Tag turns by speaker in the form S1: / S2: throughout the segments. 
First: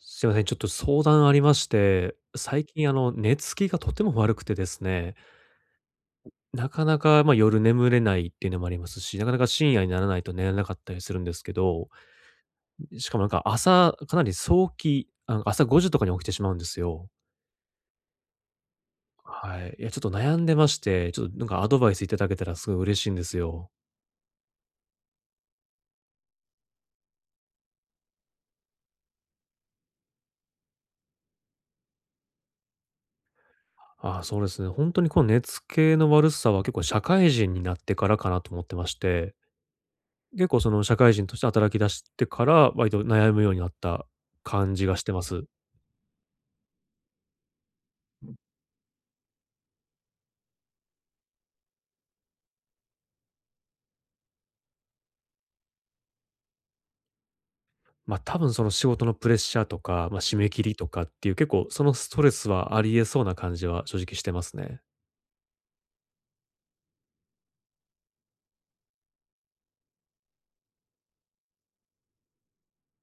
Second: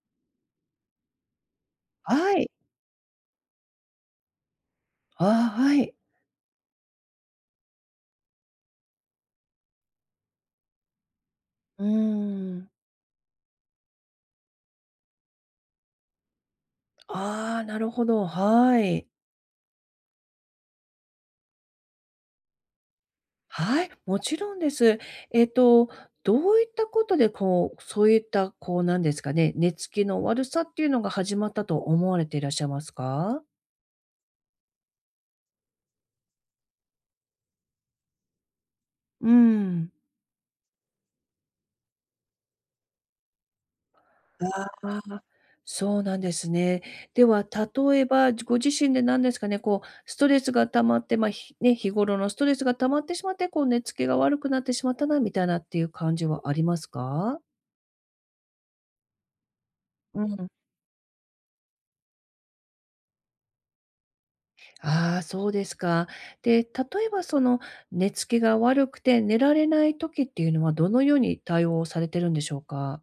S1: すいません、ちょっと相談ありまして、
S2: はい。
S1: 最近、あの、寝つきがとても悪くてですね
S2: ああ、はい。
S1: なかなか、ま、夜眠れないってのもありますし、なかなか、深夜にならないと寝れなかったりするんですけ
S2: うー
S1: ど。
S2: ん、うんうん。
S1: んん、しかもなんか、朝かなり、そうきあの、朝5時とかに起きてしまうんですよ。
S2: ああ、なるほど、はい。
S1: はい。いや、ちょっと悩んでまして、ちょっ、なんかアドバイス頂けたらすごい嬉しいんですよ。
S2: はい、もちろんです。えっと、どういったことでこう、そういった、こうなんですかね、寝つきの悪さっていうのが始まったと思われていらっしゃいますか？
S1: あ、そうですね、ほんとにこう、寝付きの悪さは、結構、社会人になってからかなと思ってまし
S2: うん
S1: て、
S2: うん。
S1: 結構その、社会人として働き出してから、わりと悩むようになった
S2: あ
S1: 感じが
S2: あ、
S1: してます。
S2: そうなんですね。では、例えば、じご自身で、なんですかね、こう、ストレスが溜まって、ま、ひね、日頃のストレスが溜まってしまって、こう寝付きてしまったなみたいなっていう感じはありますか？
S1: ま、多分その、仕事のプレッシャーとか、ま、
S2: う
S1: 締
S2: ん。
S1: め切りとかっていう、結構、そのストレスはあり得そうな感じは正直してますね。
S2: ああ、そうですか。で、例えばその、寝付きが悪くて寝られない時ってゆうのは、どのように対応されてるんでしょうか？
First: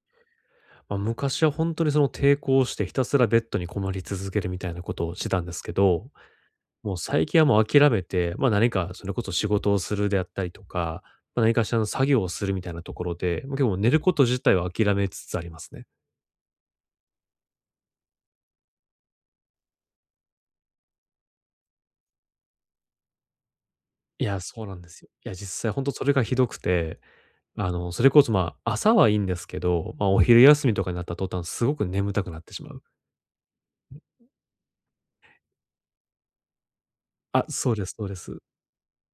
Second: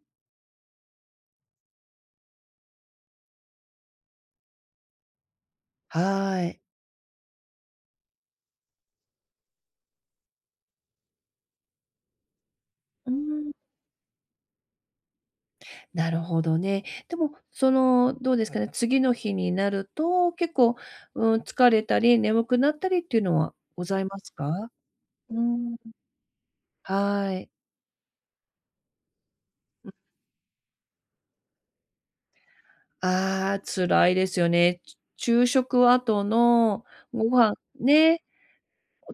S1: ま、昔はほんとに、その、抵抗してひたすらベッドにこもり続けるみたいなことをしてたんですけど、
S2: はい。
S1: もう最近はもう諦めて、ま、何か、それこそ仕事をするであったりとか、ま、何かしらの作業をするみたいなとこ
S2: う
S1: ろ
S2: ん
S1: で、
S2: うん。
S1: ま、寝ること自体を諦めつつありますね。
S2: なるほどね。でも、その、どうですかね、次の日になると、結構、うーん、疲れたり、眠くなったりっていうのはございま
S1: い
S2: す
S1: や、そう
S2: か？
S1: なんです。や、
S2: う
S1: 実際、
S2: ん。
S1: ほんとそれがひどくて、
S2: はい。
S1: あの、それこそ、ま、朝はいいんですけど、ま、お昼休みとかになった途端、すごく眠たくなってしまう。
S2: ああ、辛いですよね、ちゅ昼食後の、ご
S1: あ、
S2: 飯、
S1: そうですそうで
S2: ね、
S1: す。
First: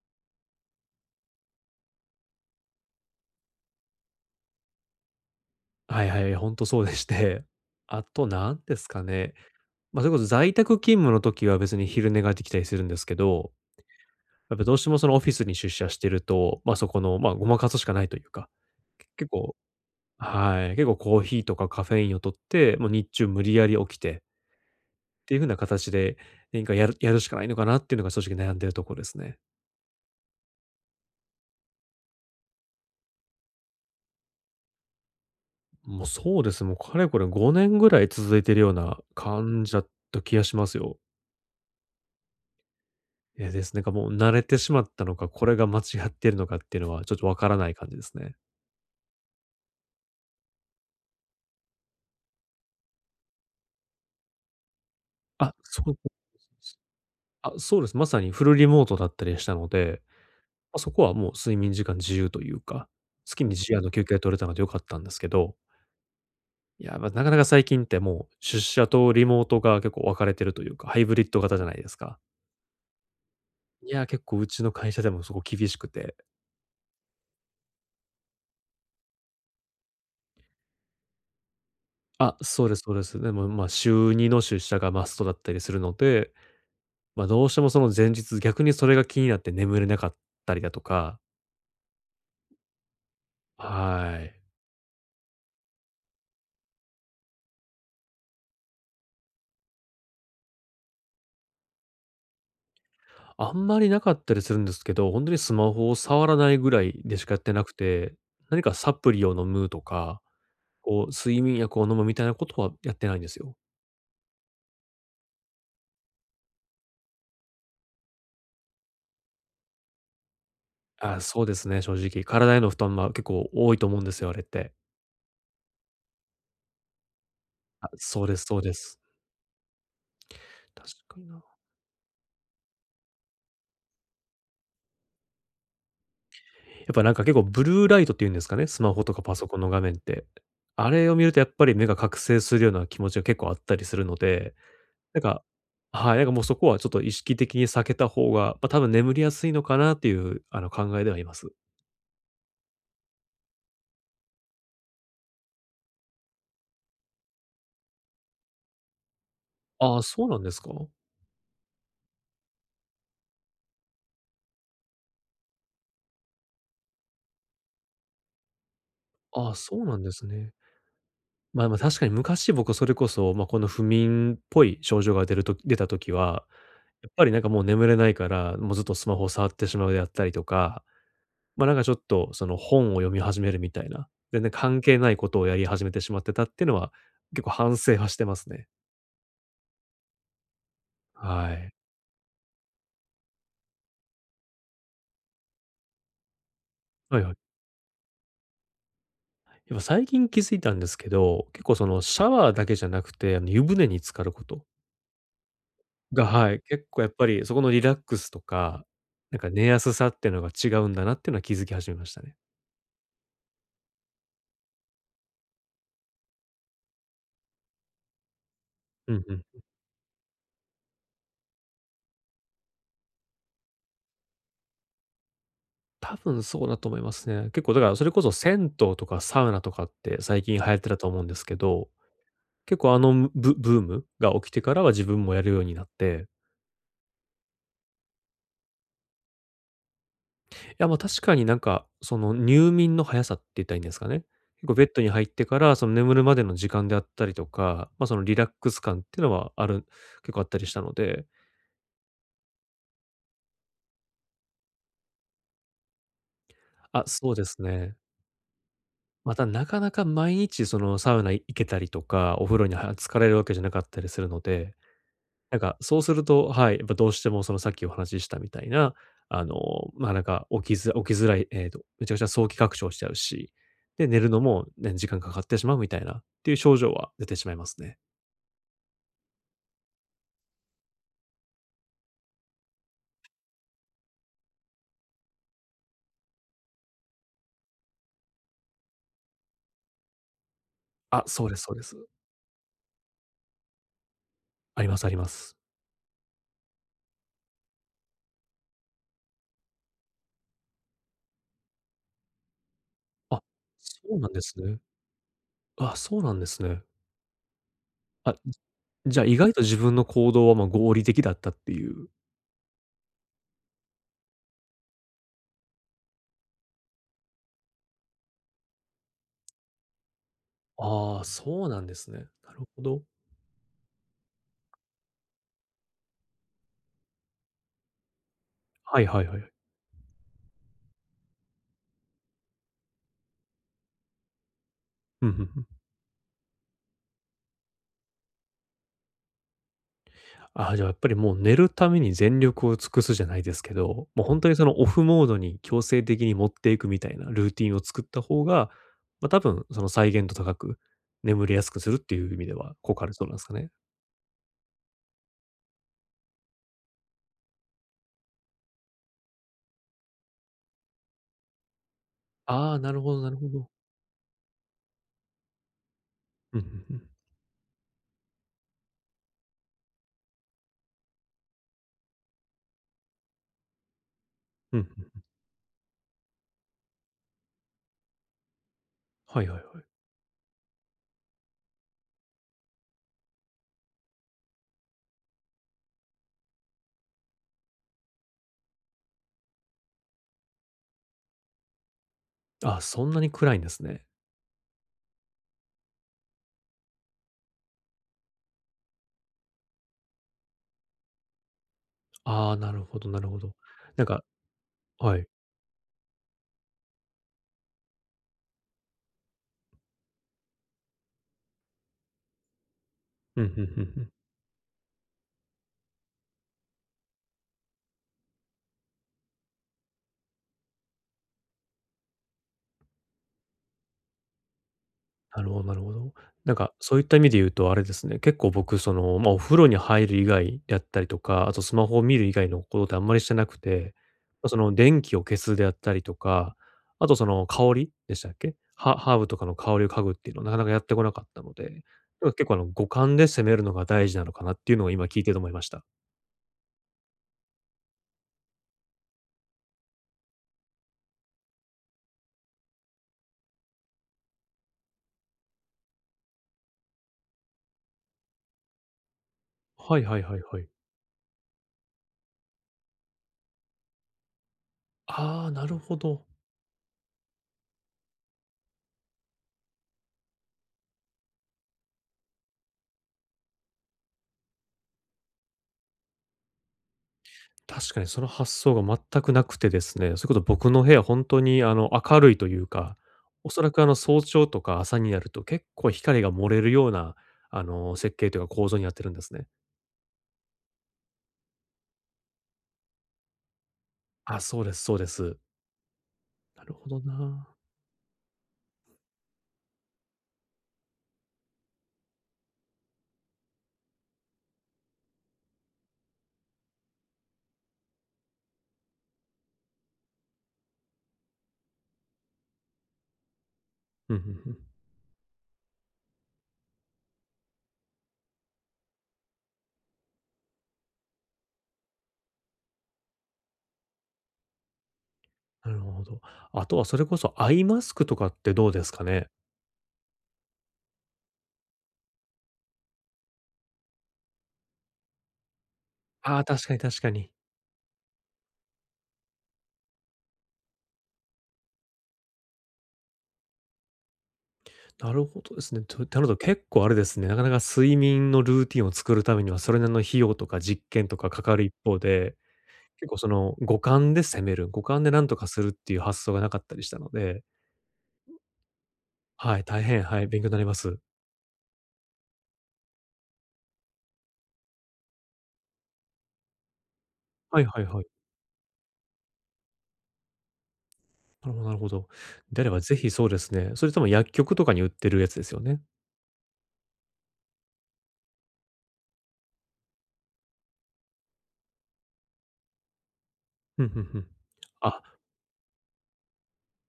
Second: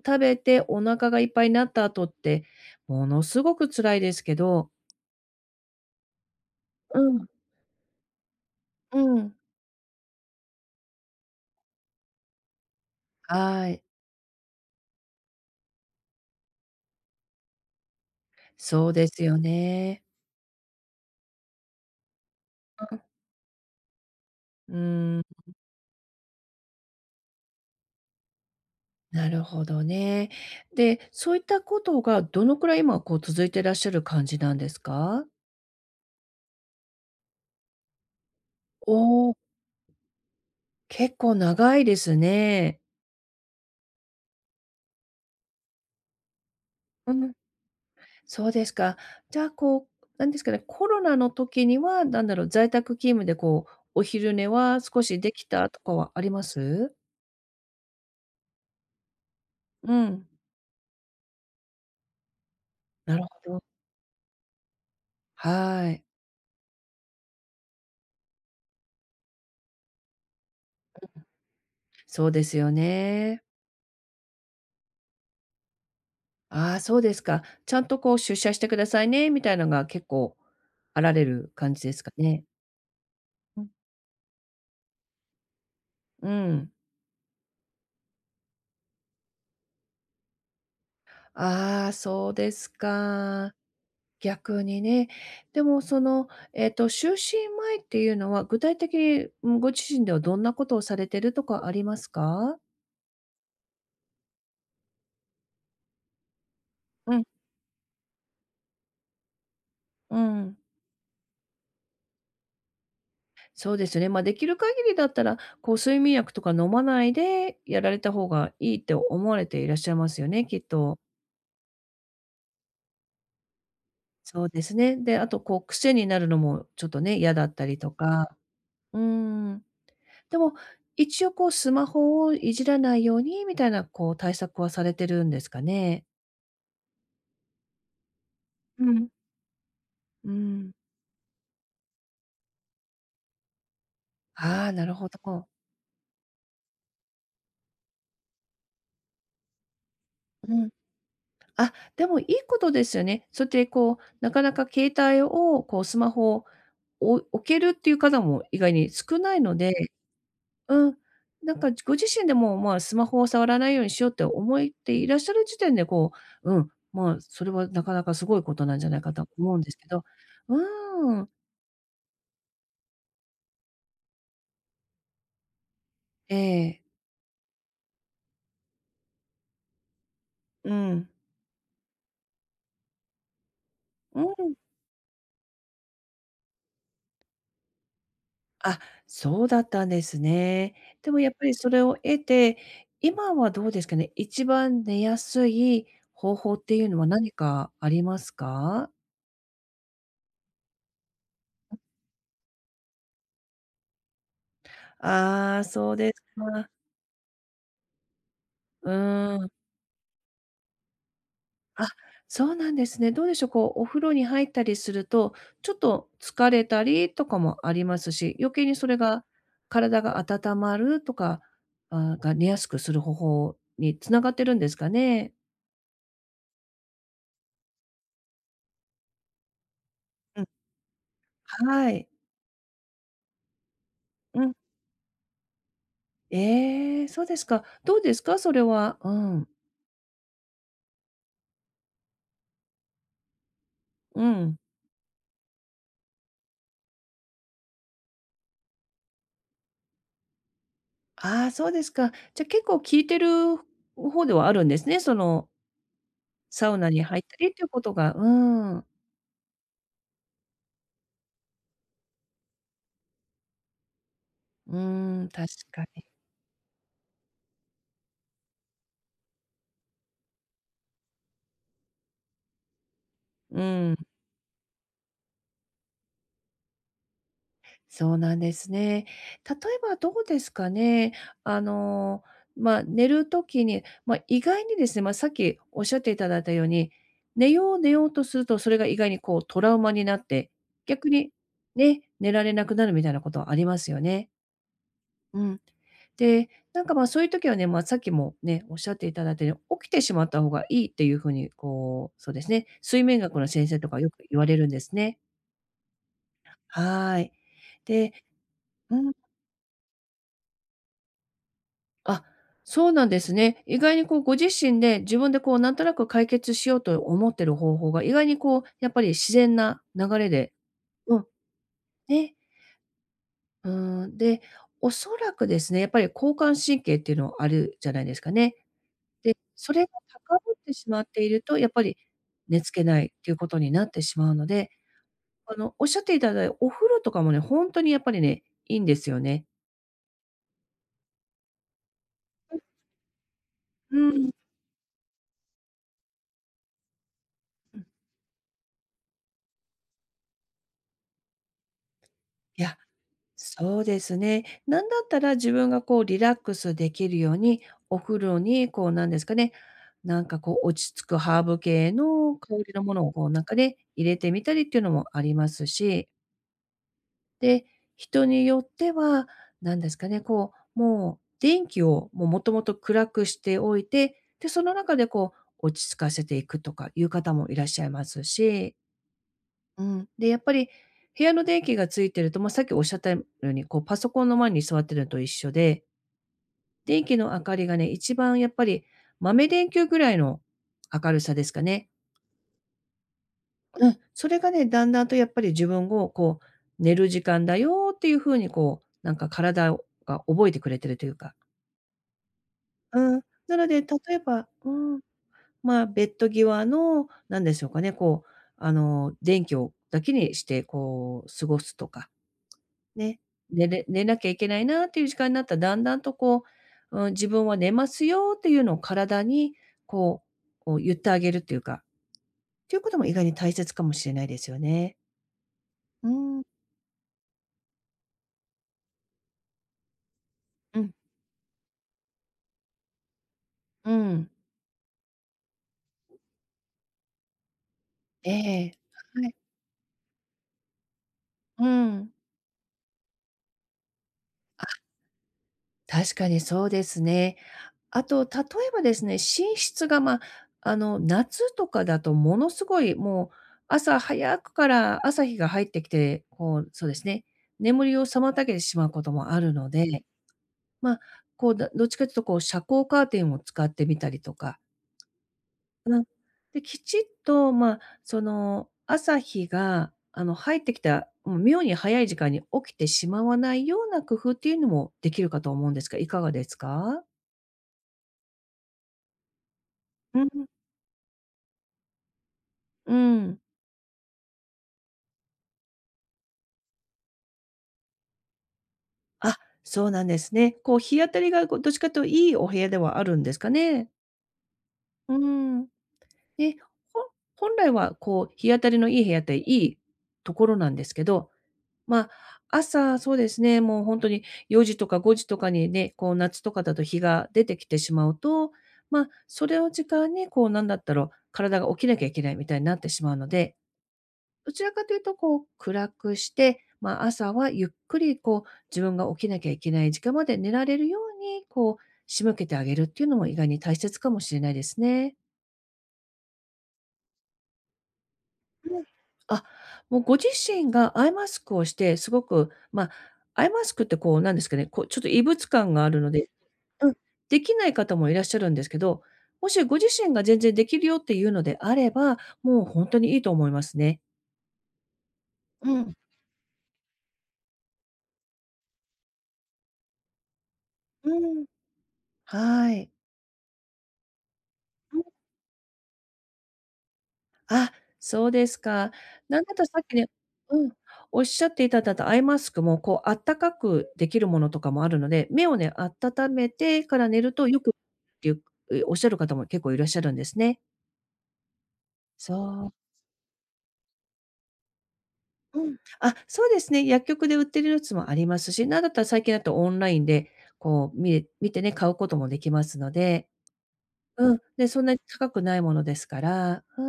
S2: 食べてお腹がいっぱいなった後って、ものすごく辛いですけど
S1: はいはい、ほんとそうで
S2: う
S1: し
S2: ん。
S1: て、後、なんです
S2: う
S1: かね、
S2: ん。
S1: ま、それこそ、在宅勤務の時は、別に昼寝が出来たりするんですけど、
S2: あい。
S1: やっぱどうしても、その、オフィスに出社してると、ま、そこの、ま、誤魔化すしかないと言うか、
S2: そうです
S1: 結
S2: よ
S1: 構、
S2: ね。
S1: はい、結構、コーヒーとかカフェインを摂って、ま、
S2: うん。
S1: 日中、無理矢理起きて
S2: うーん。
S1: っていう風
S2: [unintelligible]
S1: なかたちで、何かやるやるしかないのかなってのが、正直、悩んでるとこです
S2: な
S1: ね。
S2: るほどね、で、そういった事が、どの位、まあ、こう、続いてらっしゃる感じなんですか？
S1: ん、も、そうです、も、かれこれ、5年ぐらい続いてるような
S2: おお。
S1: 感じだった気がしますよ。
S2: 結構、長いですね。
S1: ええ、です、なんかもう、慣れてしまったのか、これが間違ってるのかってのは、ち
S2: う
S1: ょっと
S2: ん、
S1: 分らない感じですね。
S2: そうですか、じゃあ、こう、なんですかね、コロナの時には、なんだろう、在宅勤務で、こう、お昼寝は少し出来
S1: あ、
S2: たと
S1: そ
S2: か
S1: うす
S2: はありま
S1: す、
S2: す？
S1: あ、そうです、正に、フルリモートだったりしたの
S2: う
S1: で、
S2: ん。
S1: ま、そこはもう、睡眠時間自由とゆうか、
S2: なる
S1: 好きに、
S2: ほど。
S1: 自由あの、休憩取れたので良かったんですけど
S2: はい。
S1: いや、ま、中々最近って、もう、出社とリモートが、結構分かれてるとゆうか、ハイ
S2: うん、
S1: ブリッド型じゃないですか？
S2: そうですよね。
S1: いや、結構うちの会社でもすごい厳しくて。
S2: ああ、そうですか、ちゃんとこう出社してくださいね、みたいなのが結構、あられる感じですか
S1: あ、
S2: ね？
S1: そうですそうです。でも
S2: う
S1: まあ、
S2: ん。
S1: 週2の出社がマストだったりするの
S2: う
S1: で、
S2: ん。
S1: ま、どうしてもその前日、逆にそれが気になって眠れなかったりだとか。
S2: ああ、そうですか、
S1: はい。
S2: 逆にね。でもその、えっと、就寝前っていうのは、具体的に、うん、ご自身ではどんなことをされてるとかありますか？
S1: あんまりなかったりするんですけど、ほんとにスマホを触らないぐらい
S2: う
S1: でし
S2: ん。
S1: かやってなくて、何かサプリを飲むと
S2: うー
S1: か、
S2: ん。
S1: こう睡眠薬を飲むみたいなことはやってないんですよ。
S2: そうですよね。ま、出来る限りだったら、こう睡眠薬とか飲まないで、やられた方が良いって思われていらっしゃいますよね、きっと。
S1: あ、そうですね、正直、体への負担は、結構多いと思うんですよ、あれ
S2: そ
S1: っ
S2: うで
S1: て。
S2: すね。で、あとこう癖になるのもちょっとね、嫌だったり
S1: あ、
S2: と
S1: そう
S2: か。
S1: ですそうです。
S2: うーん。でも、
S1: 確か
S2: 一
S1: に
S2: 応
S1: な。
S2: こう、スマホをいじらないようにみたいな、こう対策はされてるんですかね。
S1: やっぱなんか結構ブルーライトっていうんですかね、ス
S2: う
S1: マホ
S2: ん。
S1: とかパソコンの画面って。
S2: うん。
S1: あれを見るとやっぱり目が覚醒するような気持ちが結構あったりするので、
S2: ああ、なるほ
S1: なんか、
S2: ど。
S1: はい、なんかもうそこはちょっと意識的に避けた方が、ま、たぶん眠りやすいのかなっていう、
S2: う
S1: あ
S2: ん。
S1: の、考えではあります。
S2: あ、でもいいことですよね。そうやってこう、なかなか携帯をこうスマホを、お置けるっていう方も意外に少ないので。
S1: ああ、そうなんですか？
S2: うん、なんかご自身でもまあスマホを触らないようにしようって思っていらっしゃる時点で、こう、うん、まそれは中々凄いことなんじゃないかと
S1: あ
S2: 思
S1: あ、
S2: うんです
S1: そう
S2: け
S1: な
S2: ど、
S1: んですね。
S2: うーん。
S1: まま、確かに昔僕それこそ、ま、この不眠っぽい症状が出る時出た時
S2: え
S1: は、
S2: え。
S1: やっぱりなんかもう眠れないから、もうずっとスマホを触ってしまうであったりと
S2: う
S1: か、
S2: ん。
S1: ま、なんかちょっと、その、本を読み始めるみたいな。
S2: う
S1: 全然
S2: ん。
S1: 関係ないことをやり始めてしまってたっていうのは結構反省はしてますね。
S2: あ、そうだったんですね。でもやっぱ
S1: は
S2: り
S1: い。
S2: それを得て、今はどうですかね、一番寝やすい方法っていうのは
S1: はいは
S2: 何
S1: い。
S2: かありますか？
S1: いや最近気づいたんですけど、結構そのシャワーだけじゃなくてあの湯船に浸かる事
S2: ああ、そうです
S1: が、はい、
S2: か。
S1: 結構やっぱりそこのリラックスとか、
S2: う
S1: な
S2: ー
S1: んか
S2: ん。
S1: 寝やすさってのが違うんだなっていうのは気づき
S2: あ、
S1: 始めましたね。
S2: そうなんですね。どうでしょう、こうお風呂に入ったりすると、ちょっと疲れたりとかもありますし、余計にそれ
S1: うん
S2: が、
S1: うん。
S2: 体が温まるとか、ああが寝やすくする方法に繋がってるんですかね？
S1: 多分そうだと思いますね。結構だから、それこそ銭湯とかサウナとかって最
S2: うん。
S1: 近流行ってたと思うんですけど、
S2: はい。
S1: 結構あのむブブームが起
S2: う
S1: き
S2: ん。
S1: てからは自分もやるようになって。
S2: ええ、そうですか。どうですか？それは。うん。
S1: いや、ま、確かになんか、その、入眠の速さって言ったらいいんですか
S2: う
S1: ね。
S2: ん。
S1: こうベッドに入ってから、その、眠るまでの時間であったりとか、ま、その、リラックス感ってのはある結構あったりしたので。
S2: ああ、そうですか。じゃ、結構効いてる方ではあるんですね、そのサウナに
S1: あ、
S2: 入っ
S1: そ
S2: た
S1: うで
S2: りっ
S1: す
S2: ていうこと
S1: ね。
S2: がうん。
S1: また、なかなか毎日、その、サウナい行けたりとか、お風呂には浸かれるわけじゃなかったりするので、
S2: うん、確
S1: なんか
S2: か
S1: そう
S2: に。
S1: すると、はい、やっぱどうしても、その、さっきお話ししたみたいな、あの、ま、なんか起きづ起きづらい、えっと、めちゃくちゃ早期拡張しちゃうし、
S2: うん。
S1: で、寝るのも、ね、時間かかってしまうみたいなっていう症状は出てしまいますね。
S2: そうなんですね。例えばどうですかね、あの、ま寝る時に、ま意外にですね、まさっきおっしゃって頂いたように、寝よう寝ようとすると、それが意外にこうトラウマになって、逆
S1: あ、
S2: に、
S1: そうですそうで
S2: ね、
S1: す。
S2: 寝られなくなるみたいなことはありますよね。
S1: あります、ありま
S2: う
S1: す。
S2: ん。で、なんかまあ、そういう時はね、ま、さっきもね、おっしゃっていただいたよ、起きてしまった方がいいっていう風に、こう、そうですね、睡眠学
S1: あ、
S2: の先生とか
S1: そ
S2: よ
S1: う
S2: く
S1: なん
S2: 言
S1: で
S2: われ
S1: す
S2: るん
S1: ね。
S2: ですね。
S1: うわ、そうなんですね。
S2: はい。で
S1: あ、う
S2: う
S1: ん、
S2: ん。
S1: じゃあ、意外と自分の行動は、ま、合理的だったっていう。
S2: あ、そうなんですね。意外にこうご自身で、自分でこう、なんとなく解決しようと思ってる方法が、意外にこう、やっぱり自然な流れでう
S1: ああ、
S2: ん。
S1: そうなんですね。
S2: ええ。
S1: なるほど。
S2: うーん、で、おそらくですね、やっぱり交感神経っていうのあるじゃないですかね。
S1: はいはい、
S2: で、
S1: はや。
S2: それが高ぶってしまっていると、やっぱり、寝付けないっていうことになってしまうので、
S1: うん、ふん
S2: あ
S1: ふん。
S2: の、おっしゃっていただいお風呂とかもね、ほんとにやっぱりね、いいんですよね。
S1: あ、じゃあ、やっぱりもう寝るために全
S2: うん。
S1: 力を尽くすじゃないですけ
S2: う
S1: ど、
S2: ー
S1: もう
S2: ん。
S1: ほんとにその、オフモードに強制的に持っていくみたいなルーティン
S2: う
S1: を
S2: ん。
S1: 作った方が、ま、多分その再現度高く、眠りやすくするっていう意味で
S2: い
S1: は
S2: や、
S1: 効果あるそうなんすかね？
S2: そうですね、何だったら自分がこうリラックスできるように、お風呂に、こう、なんですかね、なんかこう、落ち着くハーブ系の香
S1: あ
S2: り
S1: あ、
S2: の
S1: な
S2: も
S1: る
S2: のを
S1: ほど
S2: こ
S1: な
S2: う
S1: るほ
S2: 中
S1: ど。
S2: で入れてみたりっていうのもありますし。
S1: うん、ふんふん。
S2: で、人によっては、何ですかね、こう、もう、電気を、もう、元々暗くしておいて、で、その
S1: うん、ふ
S2: 中で、
S1: んふん。
S2: こう、落ち着かせて行くとかいう方も、いらっしゃいますし
S1: はいはいはい。
S2: うん、で、やっぱり、部屋の電気が、点いてると、ま、さっき、おっしゃったいむように、こう、パソコンの前に、座ってるのと一緒で。電気の明かりがね、一番やっぱり、豆電球位の、明るさですかね。
S1: あ、そんなに、暗いんです
S2: うん、
S1: ね。
S2: それがね、段々と、やっぱり自分を、こう、寝る時間だよっていう風に、こう、何か体をが、覚えてくれてるというか。
S1: ああ、なるほど
S2: う
S1: な
S2: ん、
S1: るほど、
S2: なので、例
S1: 何
S2: え
S1: か
S2: ばうん、
S1: はい。
S2: ま、ベッド際の、何でしょうかね、こう、あの、電気をだけにして、こう、過ごすとか、ね、
S1: うん、ふん
S2: 寝
S1: ふ
S2: れ
S1: んふ
S2: 寝
S1: ん。
S2: なきゃ行けないなっていう時間になったら、段々とこう、うん、自分は寝ますよっていうのを、体にこう、こう言ってあげるっていうか、っていう事も、意外に大切かもしれないですよね。
S1: なるほなるほ
S2: う
S1: ど、
S2: ーん。
S1: 何か、そういった意味で言うと、あれですね、結構僕、その、ま、お風呂に入る以外だっ
S2: うん。
S1: たりとか、後、スマホを見る以外の事って、あんまりしてなく
S2: う
S1: て、
S2: ん。
S1: ま、その、電気を消すであったりとか、後、その、香りでした
S2: え
S1: っけ？
S2: え、
S1: ハハーブ
S2: はい。
S1: とかの香りを嗅ぐっていうのは、中々やって来なかったので、
S2: うん。
S1: でも結構、あの、五感で攻めるのが、大事なのかなってい
S2: あ。
S1: うのを、今聞いてて思いました。
S2: 確かに、そうですね、後、例えばですね、寝室が、ま、あの、夏とかだと、もの凄い、もう、朝早くから、朝日が入って来て、こう、そうですね、眠りを妨げてしまう事もあるの
S1: はい
S2: で、
S1: はいはいはい。
S2: ま、こうだどっちかっていうと、こう遮光カーテンを、使ってみたりとか
S1: ああ、なるほ
S2: うん、
S1: ど。
S2: で、きちっと、ま、その、朝日が、あの、入って来たもう妙に早い時間に起きてしまわないような工夫っていうのも、出来るかと思うんですが、如何ですか？
S1: 確かに、その発想が、全く無くてですね、
S2: う
S1: そ
S2: ん
S1: れこそ、
S2: うん。
S1: 僕の部屋は、ほんとに、あの、明るいという
S2: う
S1: か、
S2: ん。
S1: 恐らく、あの、早朝とか、朝になると、結構光が、漏れるような、あの、設計というか、構造になってるんです
S2: あ、
S1: ね。
S2: そうなんですね、こう、日当たりがこう、どっちかと、良いお部屋ではあるんですかね？
S1: あ、そうですそうで
S2: うー
S1: す。
S2: ん。で、
S1: なるほど
S2: ほ
S1: な。
S2: 本来はこう日当たりのいい部屋っていいところなんですけど、ま、朝そうですね、もうほんとに、4時とか5時とかにね、こう夏とかだと日が出てきてしまうと、ま、それを時間に、こうなんだったら、体が起きなきゃいけないみたいになってしまうので、
S1: ふんふんふ
S2: どち
S1: ん。
S2: らかというとこう暗くして、ま、朝はゆっくりこう、自分が起きなきゃいけない時間まで寝られるように、こう仕向けてあげるっていうのも意外に大切かもしれないですね。
S1: なるほど。後はそれこそアイマスクとかってどう
S2: う
S1: で
S2: ん。
S1: すかね？
S2: あ、もうご自身がアイマスクをして、凄くま、アイマスクってこうなんですかね、こうちょっと異物感があるので、
S1: ああ、確かに
S2: うん、
S1: 確かに。
S2: できない方もいらっしゃるんですけど、もしご自身が全然出来るよっていうのであれば、もうほんとに良いと思いますね。
S1: なるほどで
S2: う
S1: すね。
S2: ん。
S1: と、てので、結構あれですね、なかなか睡眠のルーティンを作るためには、それなりの費用とか実験
S2: う
S1: とかか
S2: ん。
S1: かる一方で、
S2: はい。
S1: 結構、その、五感で攻める、五
S2: う
S1: 感
S2: ん。
S1: でなんとかするっていう発想がなかったりしたので。
S2: あ、そうですか。なんだっ
S1: はい、
S2: たらさ
S1: 大
S2: っき
S1: 変、
S2: ね、
S1: はい、勉強になり
S2: うん、
S1: ます。
S2: 仰っていただいたアイマスクもこう暖かく出来るものとかもあるので、目をね、温めてから寝ると良
S1: はい
S2: く [unintelligible] っ
S1: はいはい。
S2: ていうおっしゃる方も結構いらっしゃるんですね。
S1: なるほどなるほど。であ
S2: そ
S1: れ
S2: う。
S1: ば是非そうですね。それとも薬局とかに売ってるやつですよ
S2: うん。
S1: ね。
S2: あ、そうですね、薬局で売ってるやつもありますし、なんだったら最近だとオンラインでこう見れ見てね、買うこともできますので。
S1: ふんふんふん、
S2: うん、で、そんなに
S1: あ。
S2: 高くないものですから、う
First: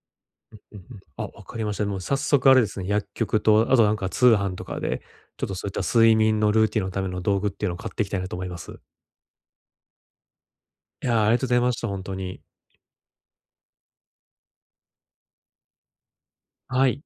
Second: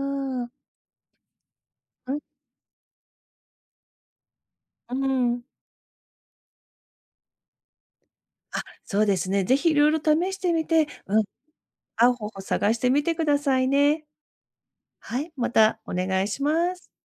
S2: ーん。
S1: うんうんうん。あ、わかりました。も
S2: う
S1: 早
S2: ん。
S1: 速あれですね、薬局とあとなんか通販とか
S2: うー
S1: で、
S2: ん。
S1: ちょっとそういった睡眠のルーティンのための道具っていうのを買ってきたいなと思いま
S2: あ、
S1: す。
S2: そうですね、ぜひいろいろ試してみて、
S1: い
S2: うん、
S1: や、ありがとうございました、ほん
S2: 合
S1: と
S2: う方法
S1: に。
S2: 探してみてくださいね。はい、またお願いします。
S1: はい。